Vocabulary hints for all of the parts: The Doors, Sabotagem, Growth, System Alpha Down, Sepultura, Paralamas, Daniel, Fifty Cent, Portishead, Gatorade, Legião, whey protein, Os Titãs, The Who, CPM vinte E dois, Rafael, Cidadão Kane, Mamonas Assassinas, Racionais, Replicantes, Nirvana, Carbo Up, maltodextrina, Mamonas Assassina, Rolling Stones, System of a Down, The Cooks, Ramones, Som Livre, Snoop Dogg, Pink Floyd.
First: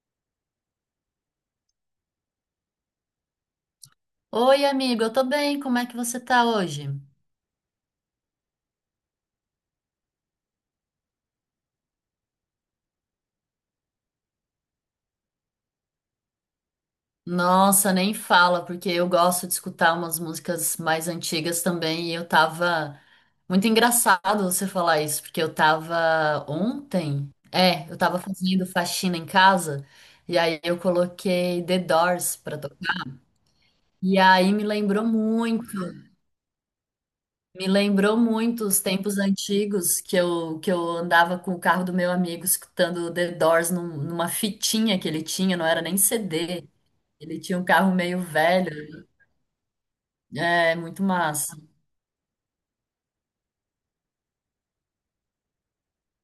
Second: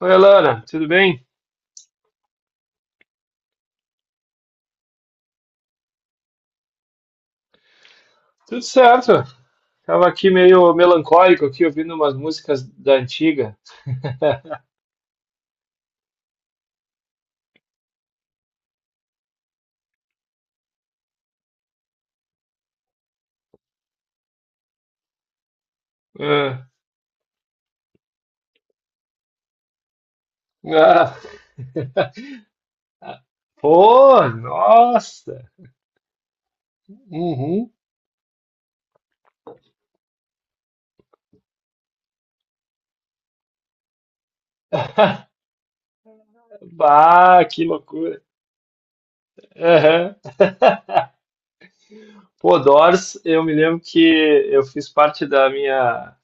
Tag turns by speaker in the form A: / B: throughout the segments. A: Oi, Alana, tudo bem?
B: Oi, amigo, eu tô bem, como é que você tá hoje?
A: Tudo certo. Tava aqui meio melancólico aqui, ouvindo umas músicas da antiga.
B: Nossa, nem fala, porque eu gosto de escutar umas músicas mais antigas também, e eu tava. Muito engraçado você falar isso, porque eu tava
A: Ah,
B: ontem. É, eu tava fazendo faxina em casa, e aí eu
A: ah.
B: coloquei The Doors pra tocar. E
A: Pô,
B: aí me lembrou
A: nossa!
B: muito. Me
A: Uhum.
B: lembrou muito os tempos antigos que eu, andava com o carro do meu amigo escutando The Doors numa fitinha que ele tinha, não era nem CD. Ele
A: Bah,
B: tinha
A: que
B: um carro
A: loucura!
B: meio velho.
A: Aham.
B: É, muito massa.
A: Pô, Doors, eu me lembro que eu fiz parte da minha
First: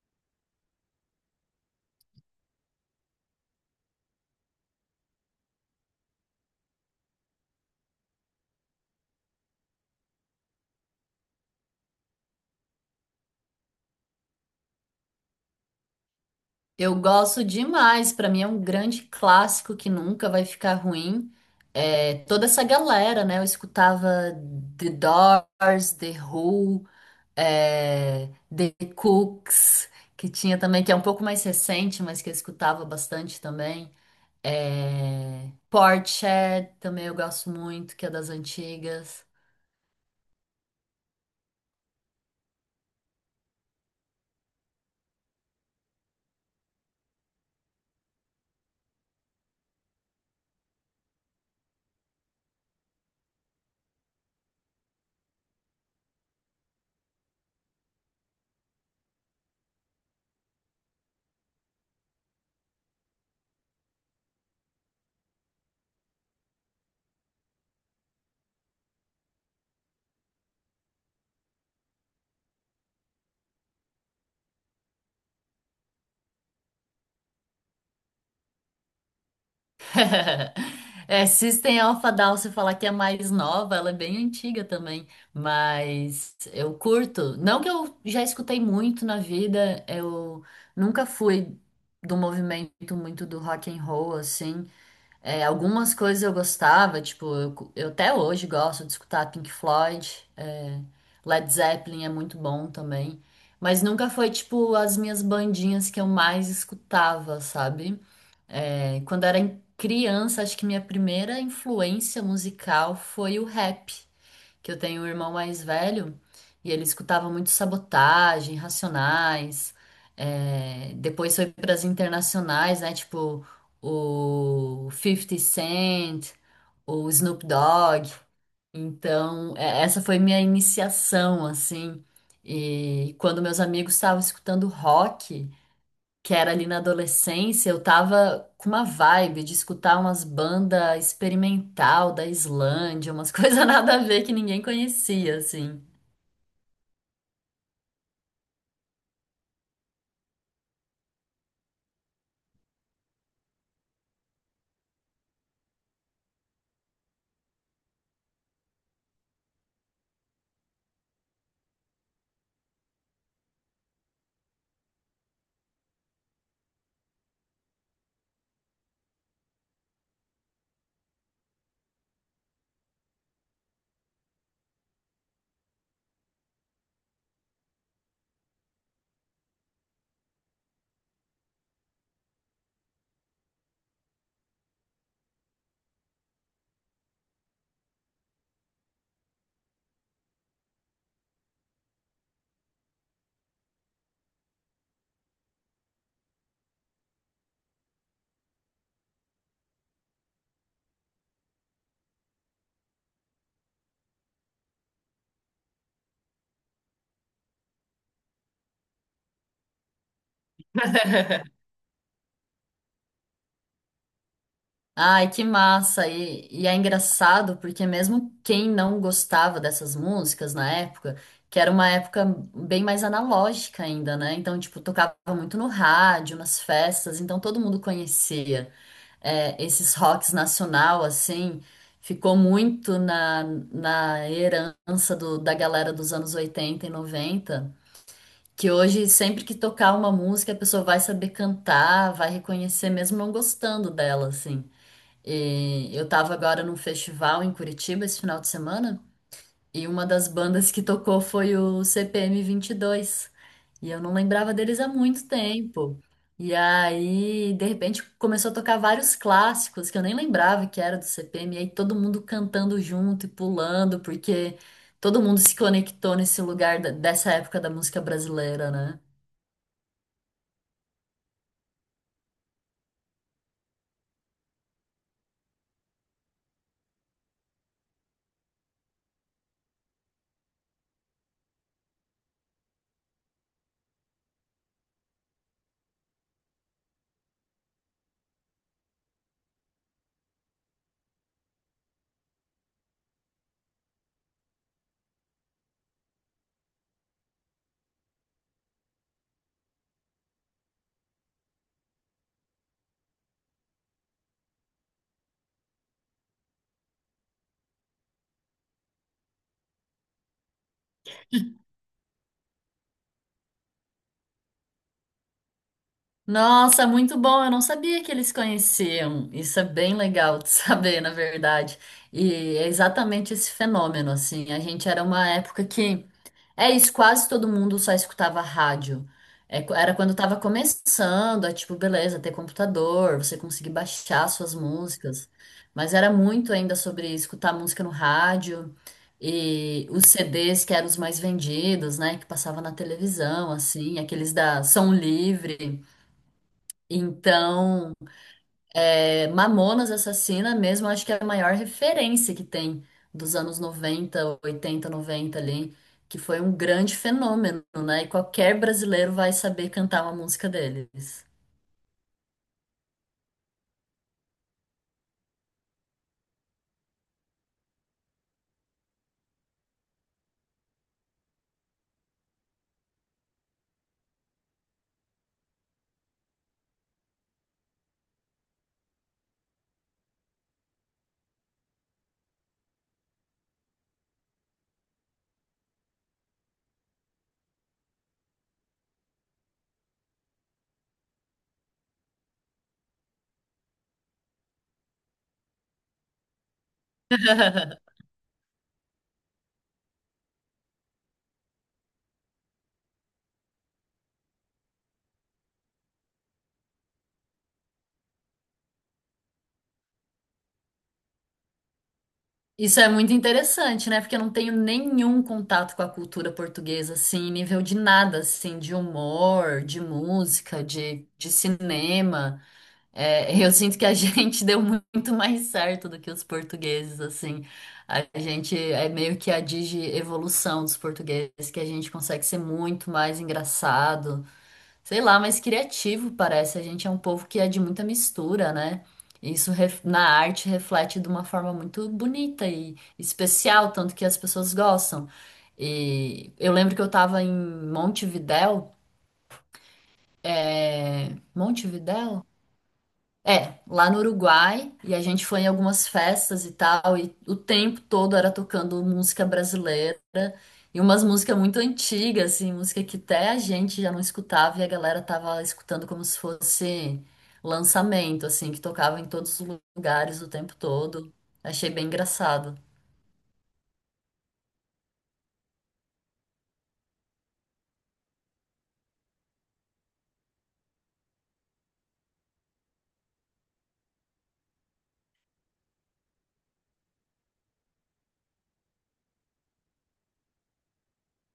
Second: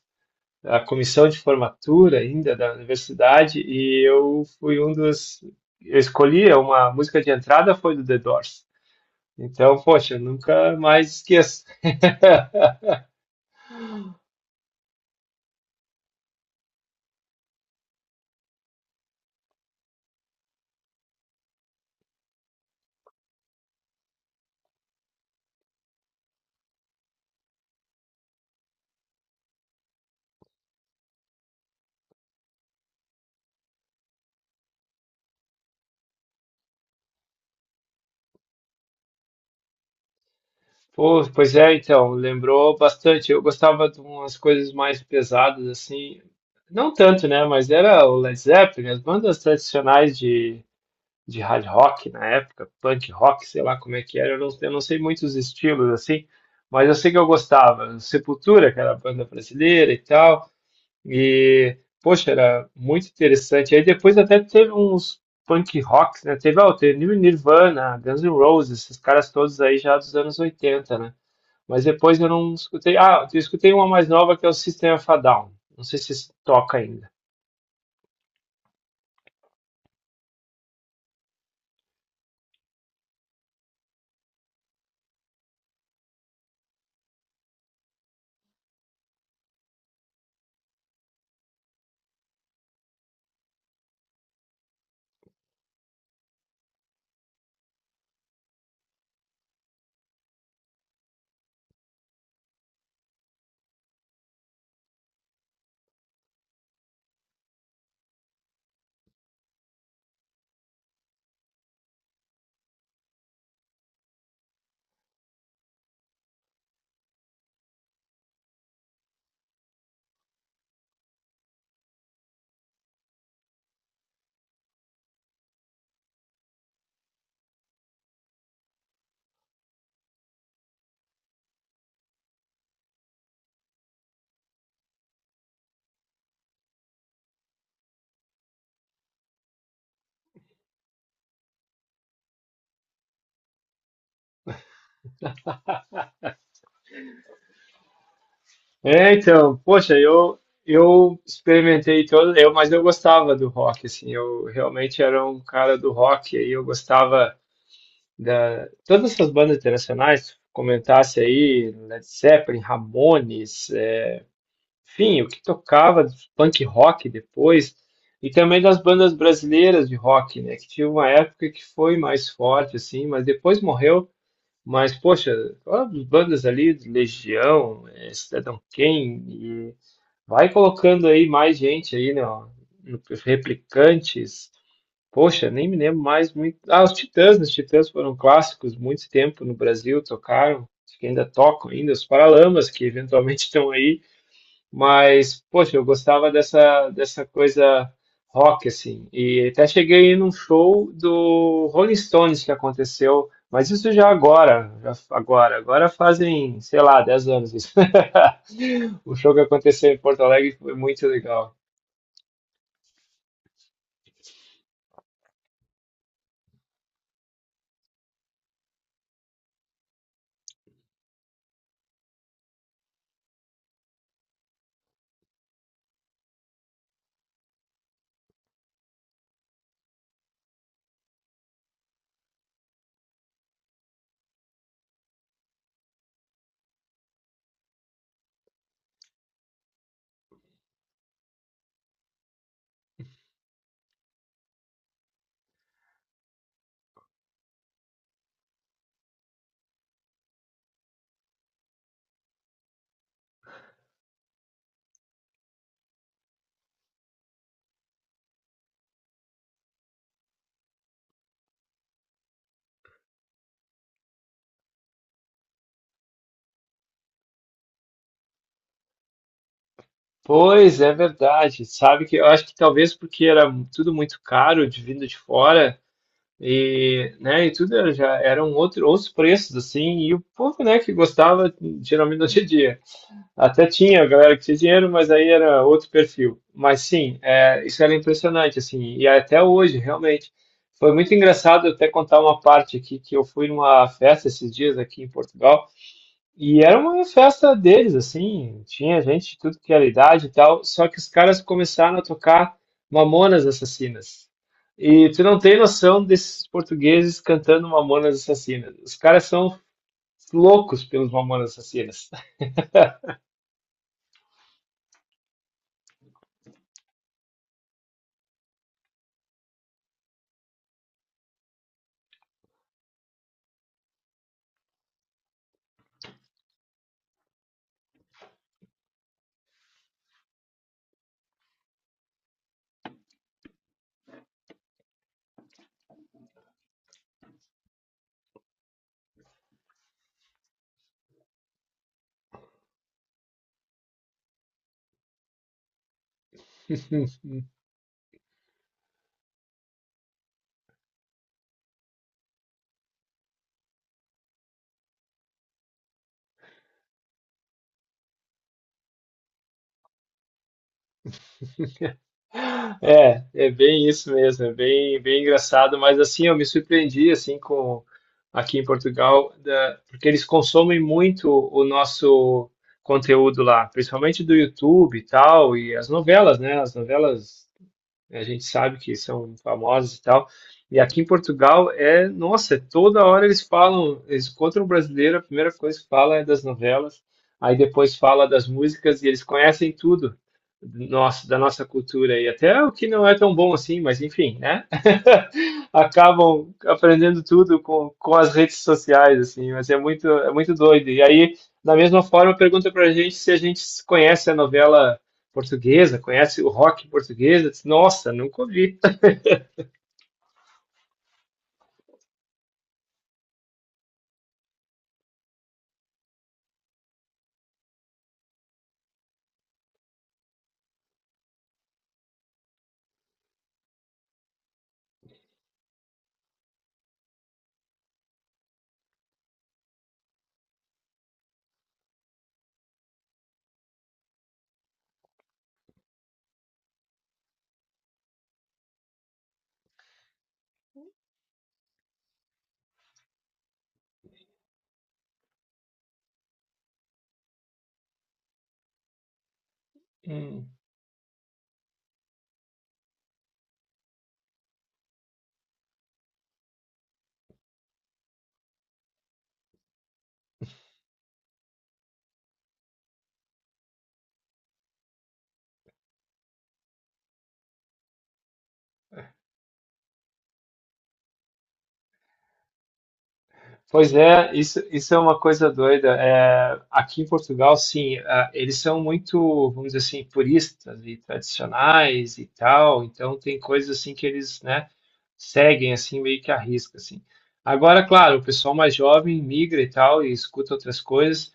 A: da comissão de formatura ainda da universidade e eu fui um dos. Eu escolhi uma música de entrada foi do The Doors. Então, poxa, nunca mais esqueço.
B: Eu gosto demais, pra mim é um grande clássico que nunca vai ficar ruim. É, toda essa galera, né? Eu escutava The Doors, The Who, é, The Cooks, que tinha também, que é um pouco mais recente, mas que eu escutava bastante também. É, Portishead também eu gosto muito, que é das antigas.
A: Pô, pois é, então, lembrou bastante. Eu gostava de umas coisas mais pesadas, assim, não tanto, né? Mas era o Led Zeppelin, as bandas tradicionais de hard rock na época, punk rock, sei lá como é que era, eu não sei muitos estilos, assim, mas eu sei que eu gostava. Sepultura, que era a banda brasileira e tal. E, poxa, era muito interessante. Aí depois até teve uns punk rocks, né? Teve, ó, teve Nirvana, Guns N' Roses, esses caras todos aí já dos anos 80, né? Mas depois eu não escutei. Ah, eu escutei uma mais nova que é o System of a Down. Não sei se toca ainda.
B: É, System Alpha Down, se falar que é mais nova, ela é bem antiga também, mas eu curto. Não que eu já escutei muito na vida, eu nunca fui do movimento muito do rock and roll assim. É, algumas coisas eu gostava, tipo, eu, eu até hoje gosto de escutar Pink Floyd, é, Led Zeppelin é muito bom também, mas nunca foi, tipo, as minhas bandinhas que eu mais escutava, sabe? É, quando era criança, acho que minha primeira influência musical foi o rap, que eu tenho um irmão mais velho e ele escutava muito Sabotagem, Racionais. É, depois foi para as internacionais, né? Tipo o Fifty Cent, o Snoop Dogg. Então, essa foi minha iniciação, assim. E quando meus amigos estavam escutando rock, que era ali na adolescência, eu tava com uma vibe de escutar umas bandas experimental da Islândia, umas coisas nada a ver que ninguém conhecia, assim.
A: É, então, poxa, eu experimentei todo, eu, mas eu gostava do rock, assim, eu realmente era um cara do rock, aí eu gostava da- todas essas bandas internacionais, comentasse aí, Led Zeppelin, Ramones, é, enfim, o que tocava de punk rock depois, e também das bandas brasileiras de rock, né, que tinha uma época que foi mais forte, assim, mas depois morreu, mas, poxa, todas as bandas ali, de Legião, é, Cidadão Kane, e vai colocando aí mais gente aí, né, ó, no- Replicantes, poxa, nem me lembro mais muito. Ah, os Titãs, né? Os Titãs foram clássicos muito tempo no Brasil, tocaram, acho que ainda tocam ainda, os Paralamas, que eventualmente estão aí, mas, poxa, eu gostava dessa coisa rock, assim, e até cheguei num show do Rolling Stones que aconteceu, mas isso já agora, agora fazem, sei lá, 10 anos isso. O show que aconteceu em Porto Alegre foi muito legal.
B: Ai, que massa! E é engraçado porque mesmo quem não gostava dessas músicas na época, que era uma época bem mais analógica ainda, né? Então, tipo, tocava muito no rádio, nas festas, então todo mundo conhecia. É, esses rocks nacional, assim, ficou muito na herança da galera dos anos 80 e 90, que hoje, sempre que tocar uma música, a pessoa vai saber cantar, vai reconhecer, mesmo não gostando dela, assim. E eu tava agora num festival em Curitiba esse final de semana, e uma das bandas que tocou foi o CPM22, e eu não lembrava deles há muito tempo. E aí, de repente, começou a tocar vários clássicos que eu nem lembrava que era do CPM. E aí todo mundo cantando junto e pulando, porque todo mundo se conectou nesse lugar dessa época da música brasileira, né?
A: Pois é verdade. Sabe que eu acho que talvez porque era tudo muito caro de vindo de fora e, né, e tudo era- já eram outro, outros preços assim, e o povo, né, que gostava geralmente não tinha dinheiro. Até tinha a galera que tinha dinheiro, mas aí era outro perfil. Mas sim, é, isso era impressionante assim, e até hoje realmente foi muito engraçado eu até contar uma parte aqui que eu fui numa festa esses dias aqui em Portugal. E era uma festa deles, assim, tinha gente de tudo que era idade e tal, só que os caras começaram a tocar Mamonas Assassinas. E tu não tem noção desses portugueses cantando Mamonas Assassinas. Os caras são loucos pelos Mamonas Assassinas.
B: Nossa, muito bom. Eu não sabia que eles conheciam. Isso é bem legal de saber, na verdade. E é exatamente esse fenômeno, assim. A gente era uma época que é isso, quase todo mundo só escutava rádio. É, era quando tava começando, é tipo, beleza, ter computador, você conseguir baixar suas músicas. Mas era muito ainda sobre escutar música no rádio, e os CDs que eram os mais vendidos, né? Que passava na televisão, assim, aqueles da Som Livre. Então, é, Mamonas Assassina mesmo, acho que é a maior referência que tem dos anos 90, 80, 90, ali, que foi um grande fenômeno, né? E qualquer brasileiro vai saber cantar uma música deles.
A: É, é bem isso mesmo, é bem, bem engraçado, mas assim, eu me surpreendi assim com aqui em Portugal, da- porque eles consomem muito o nosso conteúdo lá, principalmente do YouTube e tal, e as novelas, né? As novelas né? A gente sabe que são famosos e tal. E aqui em Portugal é, nossa, toda hora eles falam, eles encontram um brasileiro, a primeira coisa que fala é das novelas, aí depois fala das músicas e eles conhecem tudo do nosso, da nossa cultura e até o que não é tão bom assim, mas enfim, né? Acabam aprendendo tudo com as redes sociais, assim, mas é muito doido. E aí, da mesma forma, pergunta pra gente se a gente conhece a novela portuguesa, conhece o rock português? Disse: Nossa, nunca ouvi.
B: Isso é muito interessante, né? Porque eu não tenho nenhum contato com a cultura portuguesa, assim, nível de nada, assim, de humor, de música, de cinema. É, eu sinto que a gente deu muito mais certo do que os portugueses, assim. A gente é meio que a digievolução dos portugueses, que a gente consegue ser muito mais engraçado, sei lá, mais criativo, parece. A gente é um povo que é de muita mistura, né? Isso na arte reflete de uma forma muito bonita e especial, tanto que as pessoas gostam. E eu lembro que eu tava em
A: Hum.
B: Montevidéu? É, lá no Uruguai, e a gente foi em algumas festas e tal, e o tempo todo era tocando música brasileira, e umas músicas muito antigas, assim, música que até a gente já não escutava, e a galera tava escutando como se fosse lançamento, assim, que tocava em todos os lugares o tempo todo. Achei bem engraçado.
A: Pois é, isso é uma coisa doida. É, aqui em Portugal, sim, é, eles são muito, vamos dizer assim, puristas e tradicionais e tal. Então tem coisas assim que eles, né, seguem assim meio que à risca, assim. Agora, claro, o pessoal mais jovem migra e tal e escuta outras coisas.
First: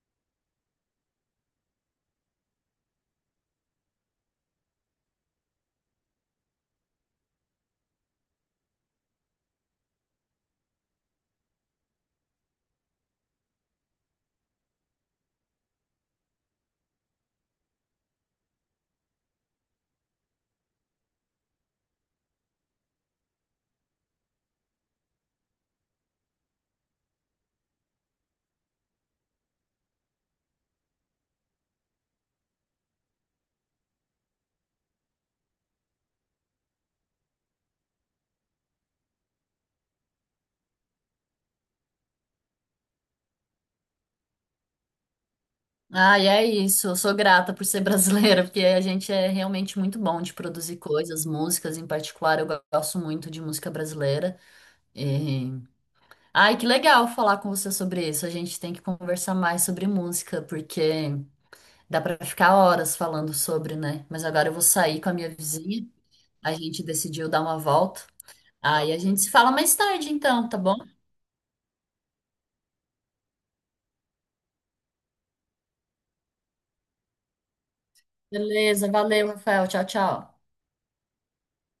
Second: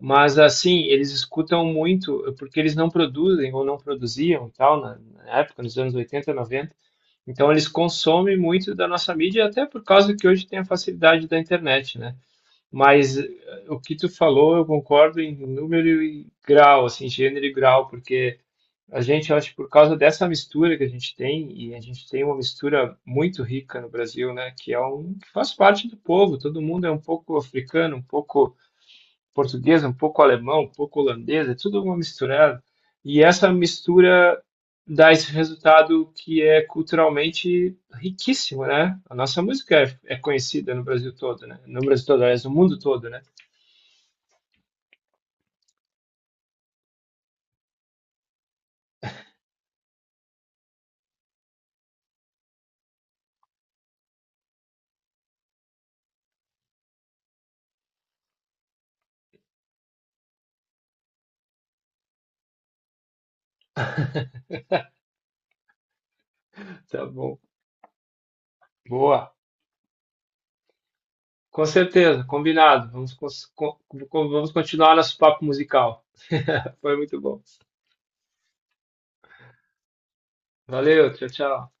A: Mas assim, eles escutam muito, porque eles não produzem ou não produziam tal, na época, nos anos 80, 90. Então eles consomem muito da nossa mídia, até por causa que hoje tem a facilidade da internet, né? Mas eh, o que tu falou, eu concordo em número e grau, assim, gênero e grau, porque a gente, eu acho, que por causa dessa mistura que a gente tem, e a gente tem uma mistura muito rica no Brasil, né? Que é um que faz parte do povo, todo mundo é um pouco africano, um pouco português, um pouco alemão, um pouco holandês, é tudo uma misturada. E essa mistura dá esse resultado que é culturalmente riquíssimo, né? A nossa música é, é conhecida no Brasil todo, né? No Brasil todo, aliás, no mundo todo, né?
B: Ah, e é isso, eu sou grata por ser brasileira, porque a gente é realmente muito bom de produzir coisas, músicas em particular, eu gosto muito de música brasileira. eh, Ai, que legal falar com você sobre isso. A gente tem que conversar mais sobre música, porque dá pra ficar horas falando sobre, né? Mas agora eu vou sair com a minha vizinha. A gente
A: Tá
B: decidiu
A: bom.
B: dar uma volta. Aí a gente se
A: Boa.
B: fala mais tarde, então, tá bom?
A: Com certeza, combinado. Vamos, cons- co- vamos continuar nosso papo musical. Foi muito bom.
B: Beleza, valeu, Rafael. Tchau, tchau.
A: Valeu, tchau, tchau.